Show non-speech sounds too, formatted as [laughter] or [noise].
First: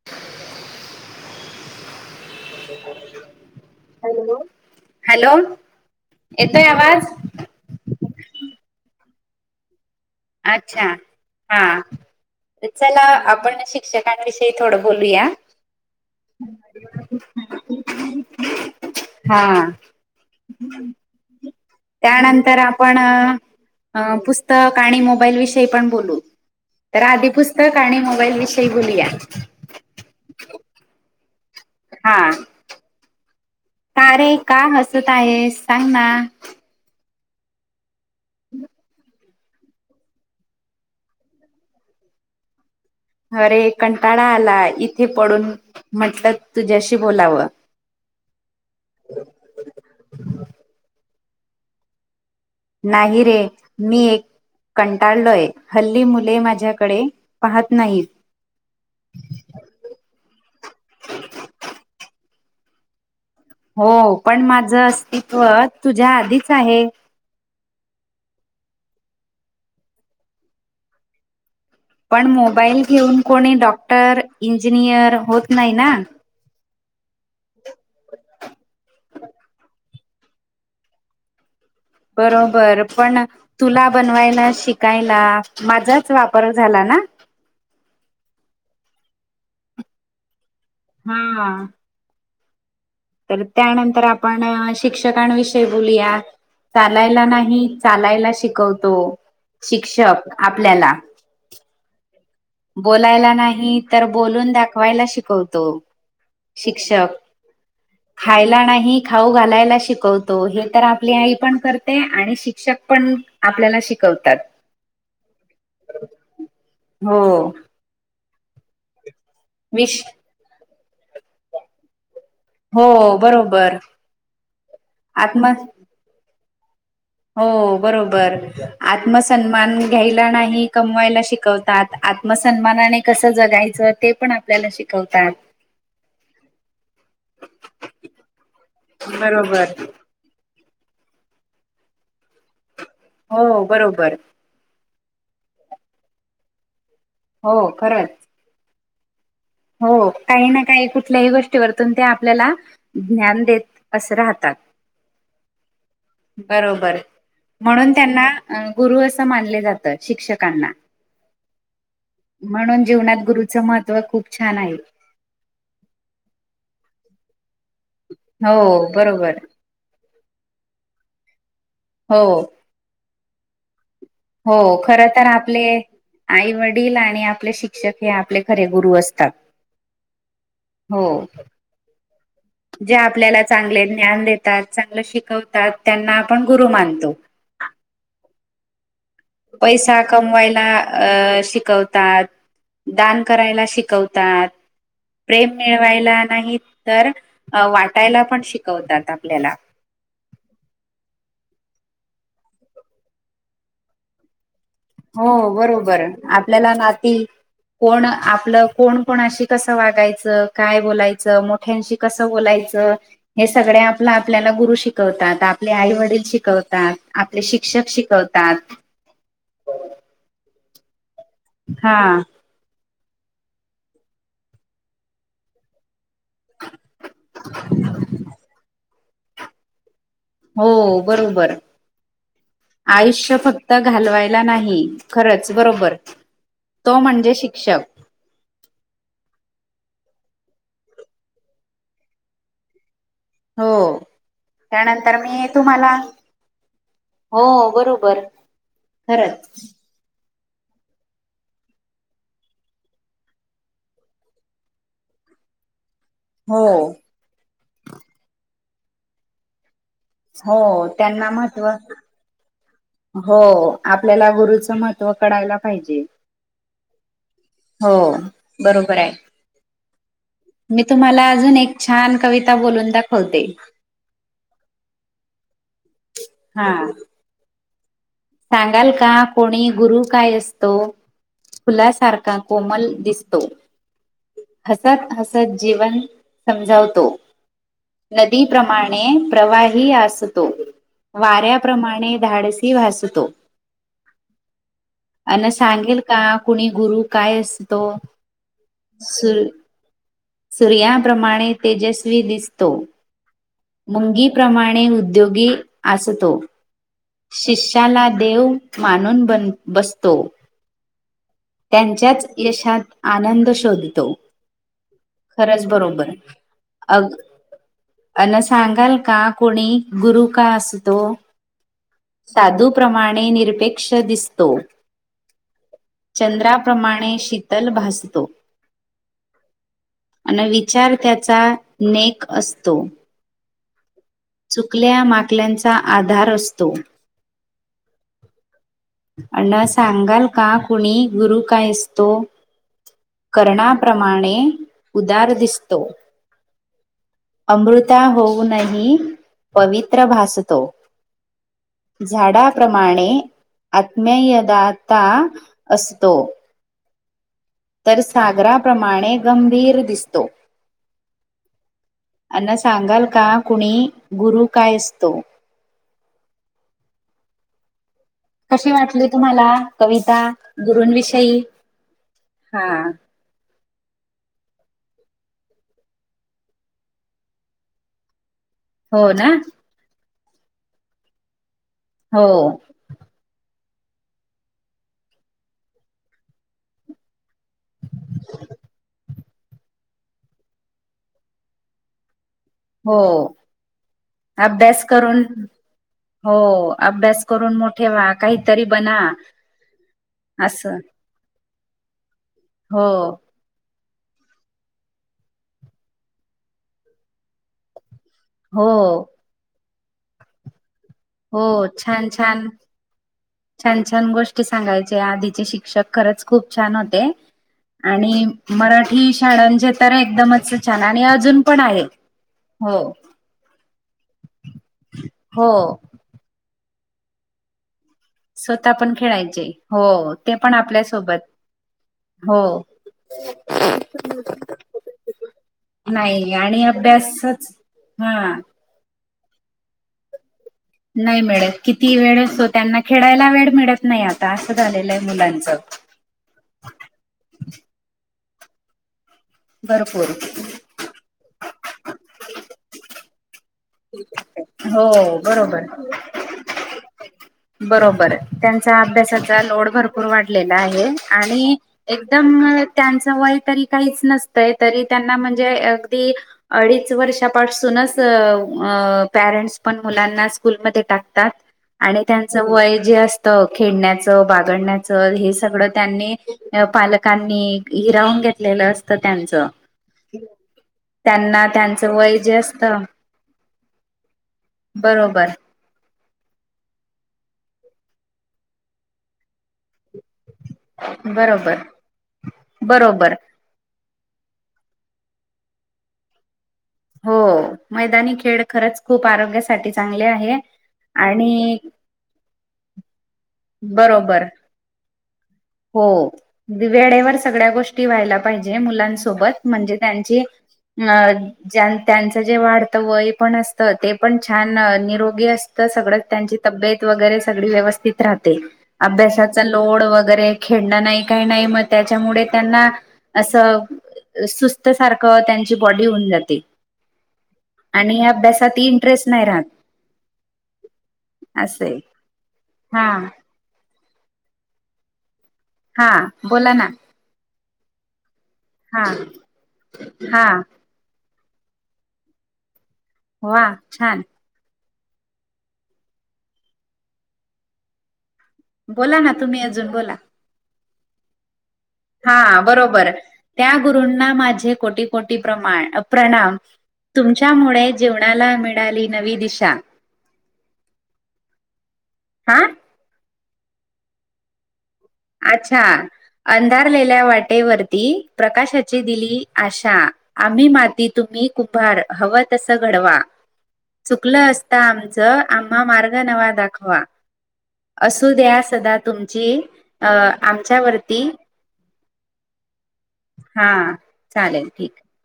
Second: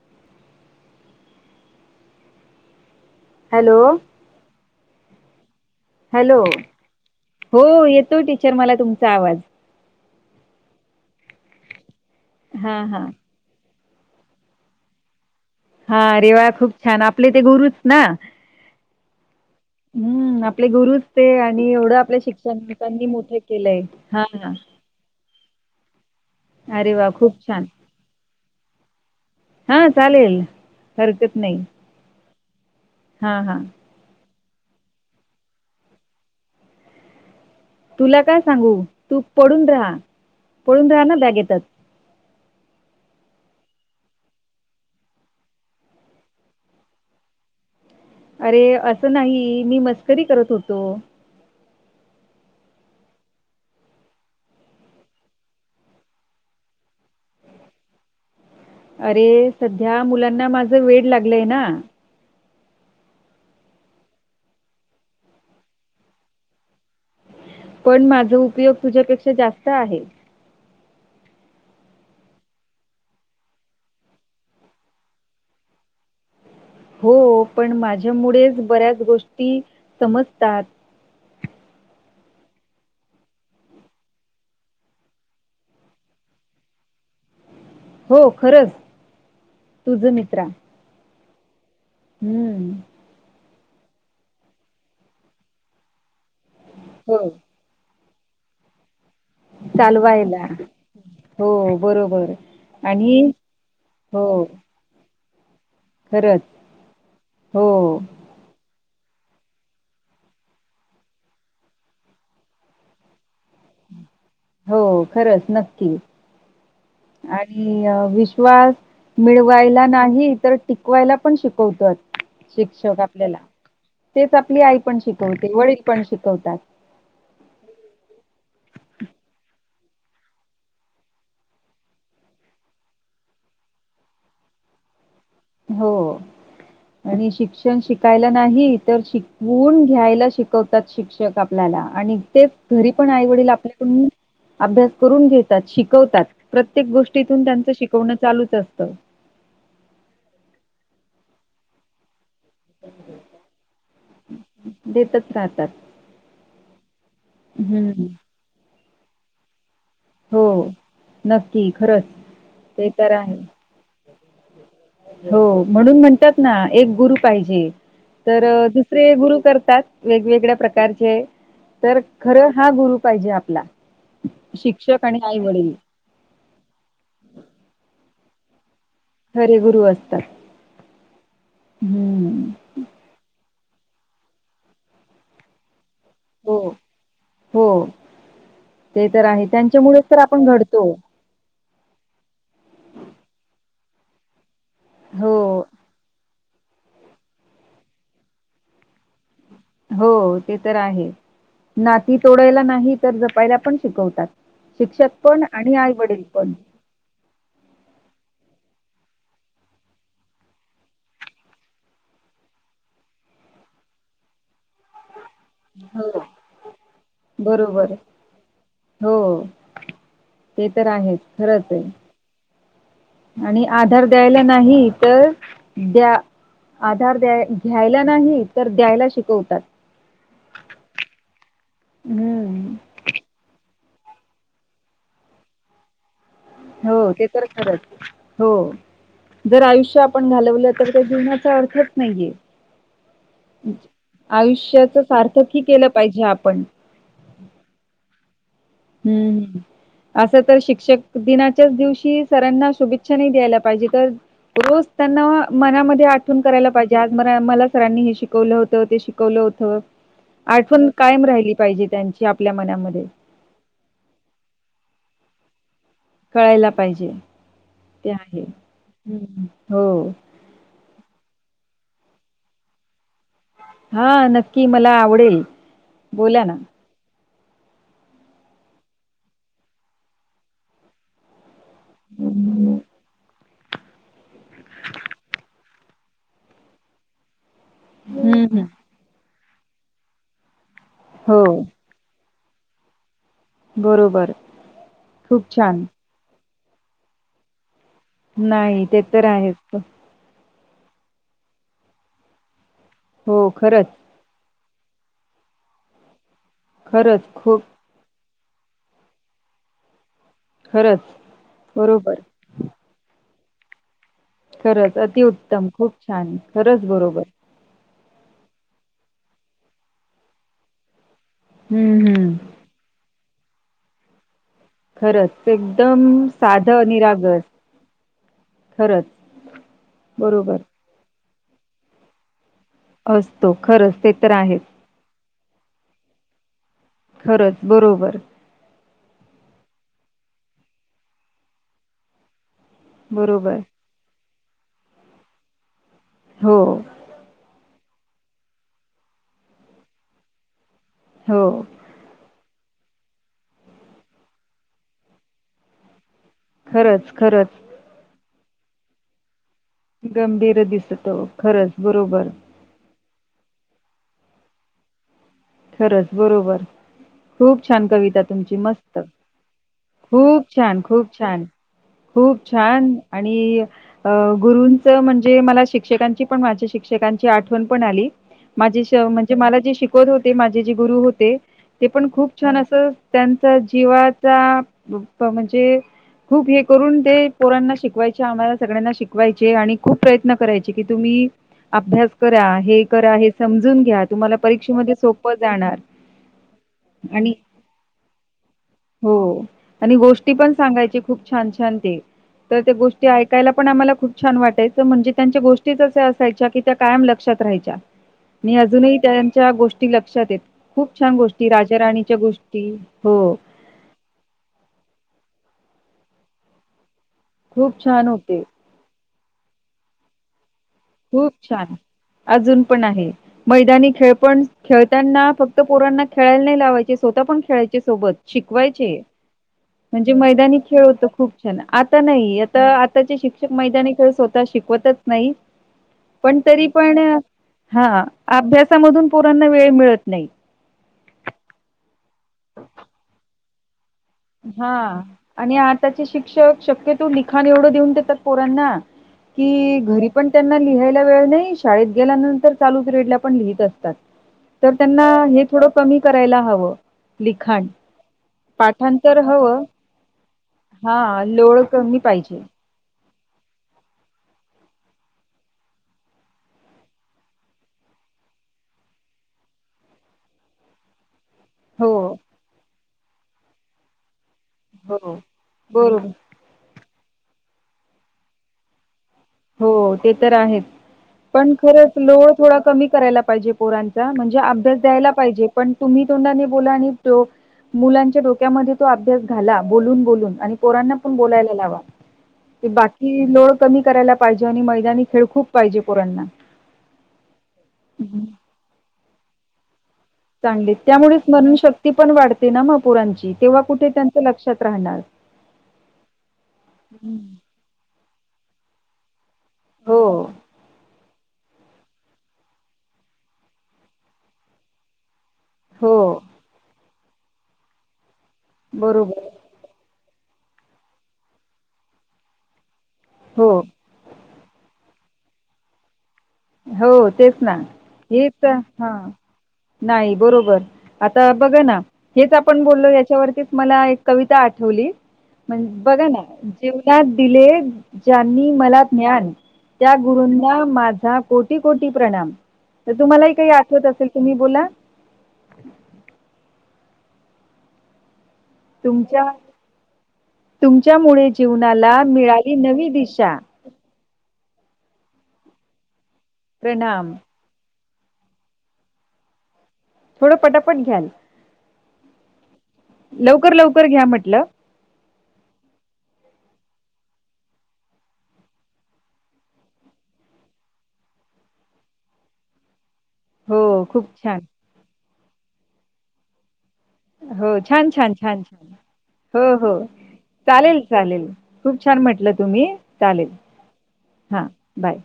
[inaudible] [unintelligible] Hello hello, hello hello, येतोय आवाज हो येतोय टीचर मला तुमचा आवाज. अच्छा हा, हा चला हा आपण शी शिक्षकांविषयी थोड बोलूया. हा, अरे वा खूप छान. आपले ते गुरुच ना. हा हम्म आपले गुरुच ते आणि एवढं आपल्या त्यानंतर आपण शिक्षकांनी मोठे केलंय अ हा हा पुस्तक आणि मोबाईल विषयी पण बोलू. अरे तर वा आधी खूप छान पुस्तक आणि मोबाईल विषयी बोलूया. हा चालेल हरकत नाही. हा हा हा कार रे का हसत आहे. सांग ना. तुला काय सांगू. तू पडून राहा. पडून राहा ना बॅगेतच. अरे कंटाळा आला इथे पडून. म्हटल तुझ्याशी बोलाव. अरे अस नाही, मी मस्करी करत होतो. नाही रे मी एक कंटाळलोय. हल्ली मुले माझ्याकडे पाहत नाहीत. अरे, सध्या मुलांना माझ वेड लागलय ना. हो, पण माझ अस्तित्व तुझ्या आधीच आहे. पण माझ उपयोग तुझ्यापेक्षा जास्त आहे. पण, मोबाईल घेऊन कोणी डॉक्टर इंजिनियर होत नाही ना. हो पण माझ्यामुळेच बऱ्याच गोष्टी समजतात. बरोबर पण तुला बनवायला शिकायला माझाच वापर झाला ना. हो खरच, तुझ मित्रा. हा हम्म तर त्यानंतर आपण शिक्षकांविषयी बोलूया. हो. चालायला नाही चालायला शिकवतो. शिक्षक चालवायला, आपल्याला हो बरोबर. आणि बोलायला नाही तर, हो, बोलून दाखवायला शिकवतो. खरंच. शिक्षक हो, खायला नाही खाऊ घालायला शिकवतो. हे तर आपली आई पण करते. आणि शिक्षक पण आपल्याला शिकवतात. हो खरच नक्की. हो आणि विश्वास मिळ वायला विश नाही तर, टिकवायला पण शिकवतात. शिक्षक हो आपल्याला, बरोबर तेच आपली आई पण आत्म शिकवते वडील पण शिकवतात. हो बरोबर. आत्मसन्मान घ्यायला नाही कमवायला शिकवत आत्मसन्मानाने कस जगायच ते पण आपल्याला शिकवतात. हो, आणि शिक्षण शिकायला नाही तर बरोबर शिकवून घ्यायला श शिकवतात शिक्षक आपल्याला. आणि ते घरी पण आईवडील हो आपल्याकडुन बरोबर अभ्यास करून घेतात, शिकवतात. प्रत्येक गोष्टीतून हो त्यांच खरंच शिकवण चालूच असत. हो, काही ना काही कुठल्याही गोष्टीवरतून ते आपल्याला ज्ञान देत असं राहतात. देतच राहते. बरोबर हं. म्हणून त्यांना गुरु असं मानले जातात. हो. शिक्षकांना, नक्की खरंच. म्हणुन ते तर जीवनात आहे. गुरुचं खूप छान आहे. हो म्हणून म्हणतात ना एक गुरु पाहिजे. तर हो दुसरे बरोबर गुरु करतात, वेगवेगळ्या प्रकारचे. तर हो खरं हा गुरु पाहिजे आपला. हो शिक्षक खर आणि तर आपले आई-वडील आई वडील आणि आपले शिक्षक हे आपले खरे गुरु असतात. खरे गुरु असतात. हो हं. जे आपल्याला चांगले ज्ञान देतात, चांगलं शिकवतात, त्यांना आपण हो, गुरु मानतो. हो ते तर आहे. पैसा त्यांच्यामुळेच तर आपण कमवायला घडतो. अ शिकवतात. दान करायला शिकवतात. हो. ते मिळवायला नाही तर वाटायला पण शिकवतात आपल्याला. हो ते तर आहे, नाती तोडायला नाही तर जपायला पण शिकवतात. शिक्षक हो पण आणि बरोबर आई-वडील पण. आपल्याला नाती कोण आपलं, कोण कोणाशी कसं वागायचं, काय बोलायचं, मोठ्यांशी कसं बोलायचं, हे सगळे आपलं आपल्याला गुरु शिकवतात ना. आपले हो, आई-वडील शिकवतात, आपले शिक्षक बरोबर. शिकवतात. हो ते तर आहेच खरंच आहे. हा आणि आधार द्यायला नाही तर, द्या आधार द्याय घ्यायला नाही तर द्यायला शिकवतात. हो बरोबर हम्म. आयुष्य फक्त त घालवायला नाही खरंच बरोबर तो हो ते म्हणजे तर खरंच शिक्षक आहे. हो जर आयुष्य आपण घालवलं तर ते जीवनाचा अर्थच नाहीये. हो आयुष्याच त्यानंतर मी सार्थकही केलं तुम्हाला पाहिजे आपण. हो बरोबर हम्म खरंच हम्म असं तर शिक्षक दिनाच्याच दिवशी सरांना शुभेच्छा नाही द्यायला पाहिजे तर रोज त्यांना मनामध्ये आ तून हो करायला पाहिजे आज मरा मला सरांनी हे शिकवलं होतं, ते शिकवलं होतं. हो आठवण कायम त्यांना राहिली महत्त्व पाहिजे त्यांची आपल्या मनामध्ये हो आपल्याला गुरुचं महत्त्व कळायला पाहिजे. कळायला पाहिजे हो ते आहे बरोबर आहे. हम्म हो मी तुम्हाला अजून एक छान कविता बोलून दाखवते. हा नक्की मला आवडेल बोला ना. हा सांगाल का कोणी गुरु काय असतो? फुलासारखा कोमल दिसतो. हसत हसत जीवन समजावतो हम्म हम्म. नदीप्रमाणे ने प्रवाही असतो. हो वाऱ्याप्रमाणे धाडसी भासतो. बरोबर खूप आणि छान सांगेल का कुणी गुरु काय असतो? नाही ते तर सु आहेच. सूर्याप्रमाणे तेजस्वी दिसतो. हो खरं अंगी प्रमाणे उद्योगी असतो. खरंच खू त्याला देव मानून बन बसतो खरंच, बरोबर. त्यांच्याच यशात आनंद शोधतो. खरंच अति खरंच उत्तम खूप बरोबर छान खरंच अग बरोबर. अन सांगाल का कोणी गुरु का असतो हं, हं. साधू प्रमाणे निरपेक्ष दिसतो. खरंच एकदम साधं चंद्राप्रमाणे निरागस. शीतल भासतो. खरंच, अनं बरोबर. विचार त्याचा नेक असतो. असतो खरंच ते तर आहे. क्ल्या माकल्यांचा आधार असतो. खरच बरोबर. आणा सांगाल का कुणी गुरु काय असतो? बरोबर. कर्णाप्रमाणे उदार दिसतो. हो. अमृता होऊन ही पवित्र भासतो. हो. झाडाप्रमाणे आत्मेयदाता असतो. खरंच खरंच. तर सागराप्रमाणे गंभीर दिसतो गंभीर दिसतो खरंच बरोबर. अण्णा सांगाल का कुणी गुरु काय असतो? खरंच बरोबर खूप छान कविता तुमची कशी मस्त वाटली तुम्हाला कविता खूप छान खूप गुरूंविषयी छान खूप हा छान आणि अ गुरूंचं म्हणजे मला शिक्षकांची पण माझ्या शिक्षकांची आठवण पण आली. माझे शे हो ना म्हणजे मला जे शिकवत होते माझे जे गुरु होते ते पण हो खूप छान असं त्यांचा जीवाचा प म्हणजे खूप हे करून ते पोरांना शिकवायच्या आम्हाला सगळ्यांना शिक कवायचे आणि खूप प्रयत्न करायचे कि तुम्ही अभ्यास करा. हे हो करा समजून घ्या तुम्हाला अभ्यास परीक्षेमध्ये करून सोपं जाणार. हो अभ्यास आणि करून मोठे व्हा काहीतरी बना हो आणि गोष्टी पण असं. सांगायचे खूप छान छान ते तर ते हो गोष्टी ऐक कायला पण आम्हाला खूप छान वाटायचं म्हणजे त्यांच्या गोष्टीच असे असायच्या कि त्या कायम लक्षात राहायच्या. [unintelligible] मी अजूनही त्यांच्या गोष्टी लक्षात येत खूप छान गोष्टी हो राजा छान राणीच्या छान गोष्टी. हो. छान छान गोष्टी सांगायचे आदीचे शिक्षक खरंच खूप छान होते. खूप छान आणि होते मराठी शाळांचे एकदमच छान आणि खूप अजून पण छान. आहे. अजून हो पण आहे मैदानी खेळ पण खेळतांना हो फक्त पोरांना खेळायला नाय लावायचे स्वतः पण खेळायचे सोबत. स्वतः शिकवायचे पण खेळायचे म्हणजे हो ते पण मैदानी खेळ होतो आपल्यासोबत खूप छान आता नाही हो आता आ ताचे शिक्षक मैदानी खेळ स्वतः शिकवतच नाही. नाही पण आणि तरी पण अभ्यासच हा अभ्यासामधून पोरांना वेळ मिळत नाही. नाही मिळत किती वेळ असतो त्यांना खेळायला वेळ मिळत नाही आता असं झालेलं हा. आहे मुलांच. आणि आताचे शिक्षक शक्यतो लिखाण एवढं देऊन देतात पोरांना की घरी भरपूर पण. त्यांना लिहायला वेळ नाही शाळेत गेल्यानंतर चालूच पिरेड ला पण लिहित असतात.. तर हो त्यांना हे बरोबर थोडं कमी करायला हवं लिखाण. बरोबर आहे. त्यांचा पाठांतर अभ्यासाचा हवं लोड भरपूर वाढलेला आहे हा आणि लोळ कमी पाहिजे एकदम. त्यांचं वय तरी काहीच नसतंय तरी त्यांना म्हणजे अगदी. अडीच वर्षापासूनच पेरेंट्स मुलांना स्कूलमध्ये टाकतात. हो. त्यांच वय जे खेळण्याचं बागडण्याचं हो. हे सगळं बरोबर त्यांनी. पालकांनी हिरावून घेतलेलं असतं त्यांचं. हो ते तर आहेत. त्यांना पण खरंच त्यांचं वय जे लोड असतं करायला पाहिजे पोरांचा म्हणजे अभ्यास द्यायला बरोबर पाहिजे.. पण तुम्ही तोंडाने बोला आणि मुलांच्या डोक्यामध्ये तो अभ्यास घाला बोलून. पोरांना पण बोलायला बरोबर लावा बरोबर बाकी लोड कमी कराय. पाहिजे आणि मैदानी खेळ खूप पाहिजे पोरांना. हो मैदानी हम्म. खेळ खरंच खूप आरोग्यासाठी चांगले आहे आणि. ती पण वाढते ना मग पुरांची तेव्हा कुठे त्यांच बरोबर लक्षात राहणार. हो वेळेवर हम्म. सगळ्या गोष्टी व्हायला पाहिजे मुलांसोबत. म्हणजे हो त्यांची अं. ज त्यांचं जे वाढतं वय पण असत ते पण छान निरोगी असत. हो सगळ त्यांची तब्येत वगैरे सग व्यवस्थित राहते बरोबर अभ्यासाचा लोड वगैरे. खेळणं नाही काही नाही मग त्याच्यामुळे त्यांना हो असं. सुस्त सारखं त्यांची बॉडी होऊन जाते. हो तेच ना आणि हे तर अभ्यासात हा. इंटरेस्ट नाही राहत नाही बरोबर आता बघ असे ना हेच आपण बोललो हा याच्यावरतीच मला एक. कविता आठवली मग हा बघ बोला ना. दिले ज्यांनी मला हा ज्ञान त्या हा गुरूंना माझा. कोटी कोटी प्रणाम तर तुम्हालाही वा काही आठवत छान असेल तुम्ही बोला. बोला ना तुमच्या तुम्ही अजून बोला. तुमच्यामुळे जीवनाला मिळाली नवी दिशा. गुरूं माझे कोटी कोटी प्रमा प्रणाम प्रणाम. तुमच्यामुळे. जीवनाला मिळाली नवी दिशा. थोडं पटापट घ्याल. हा. लवकर लवकर घ्या म्हटलं. अच्छा अंधारलेल्या वाटेवररती प्रकाशाची दिली आशा. आम्ही माती तुम्ही कुंभार हवं तस घडवा. हो खूप चुकल छान. असता आमचं आम्हा मार्ग नवा दाखवा. हो छान, असू छान, द्या छान, छान. सदा तुमची हो हो अं चालेल आमच्यावरती. चालेल खूप छान म्हटलं तुम्ही चालेल हा हा चालेल ठीक बाय.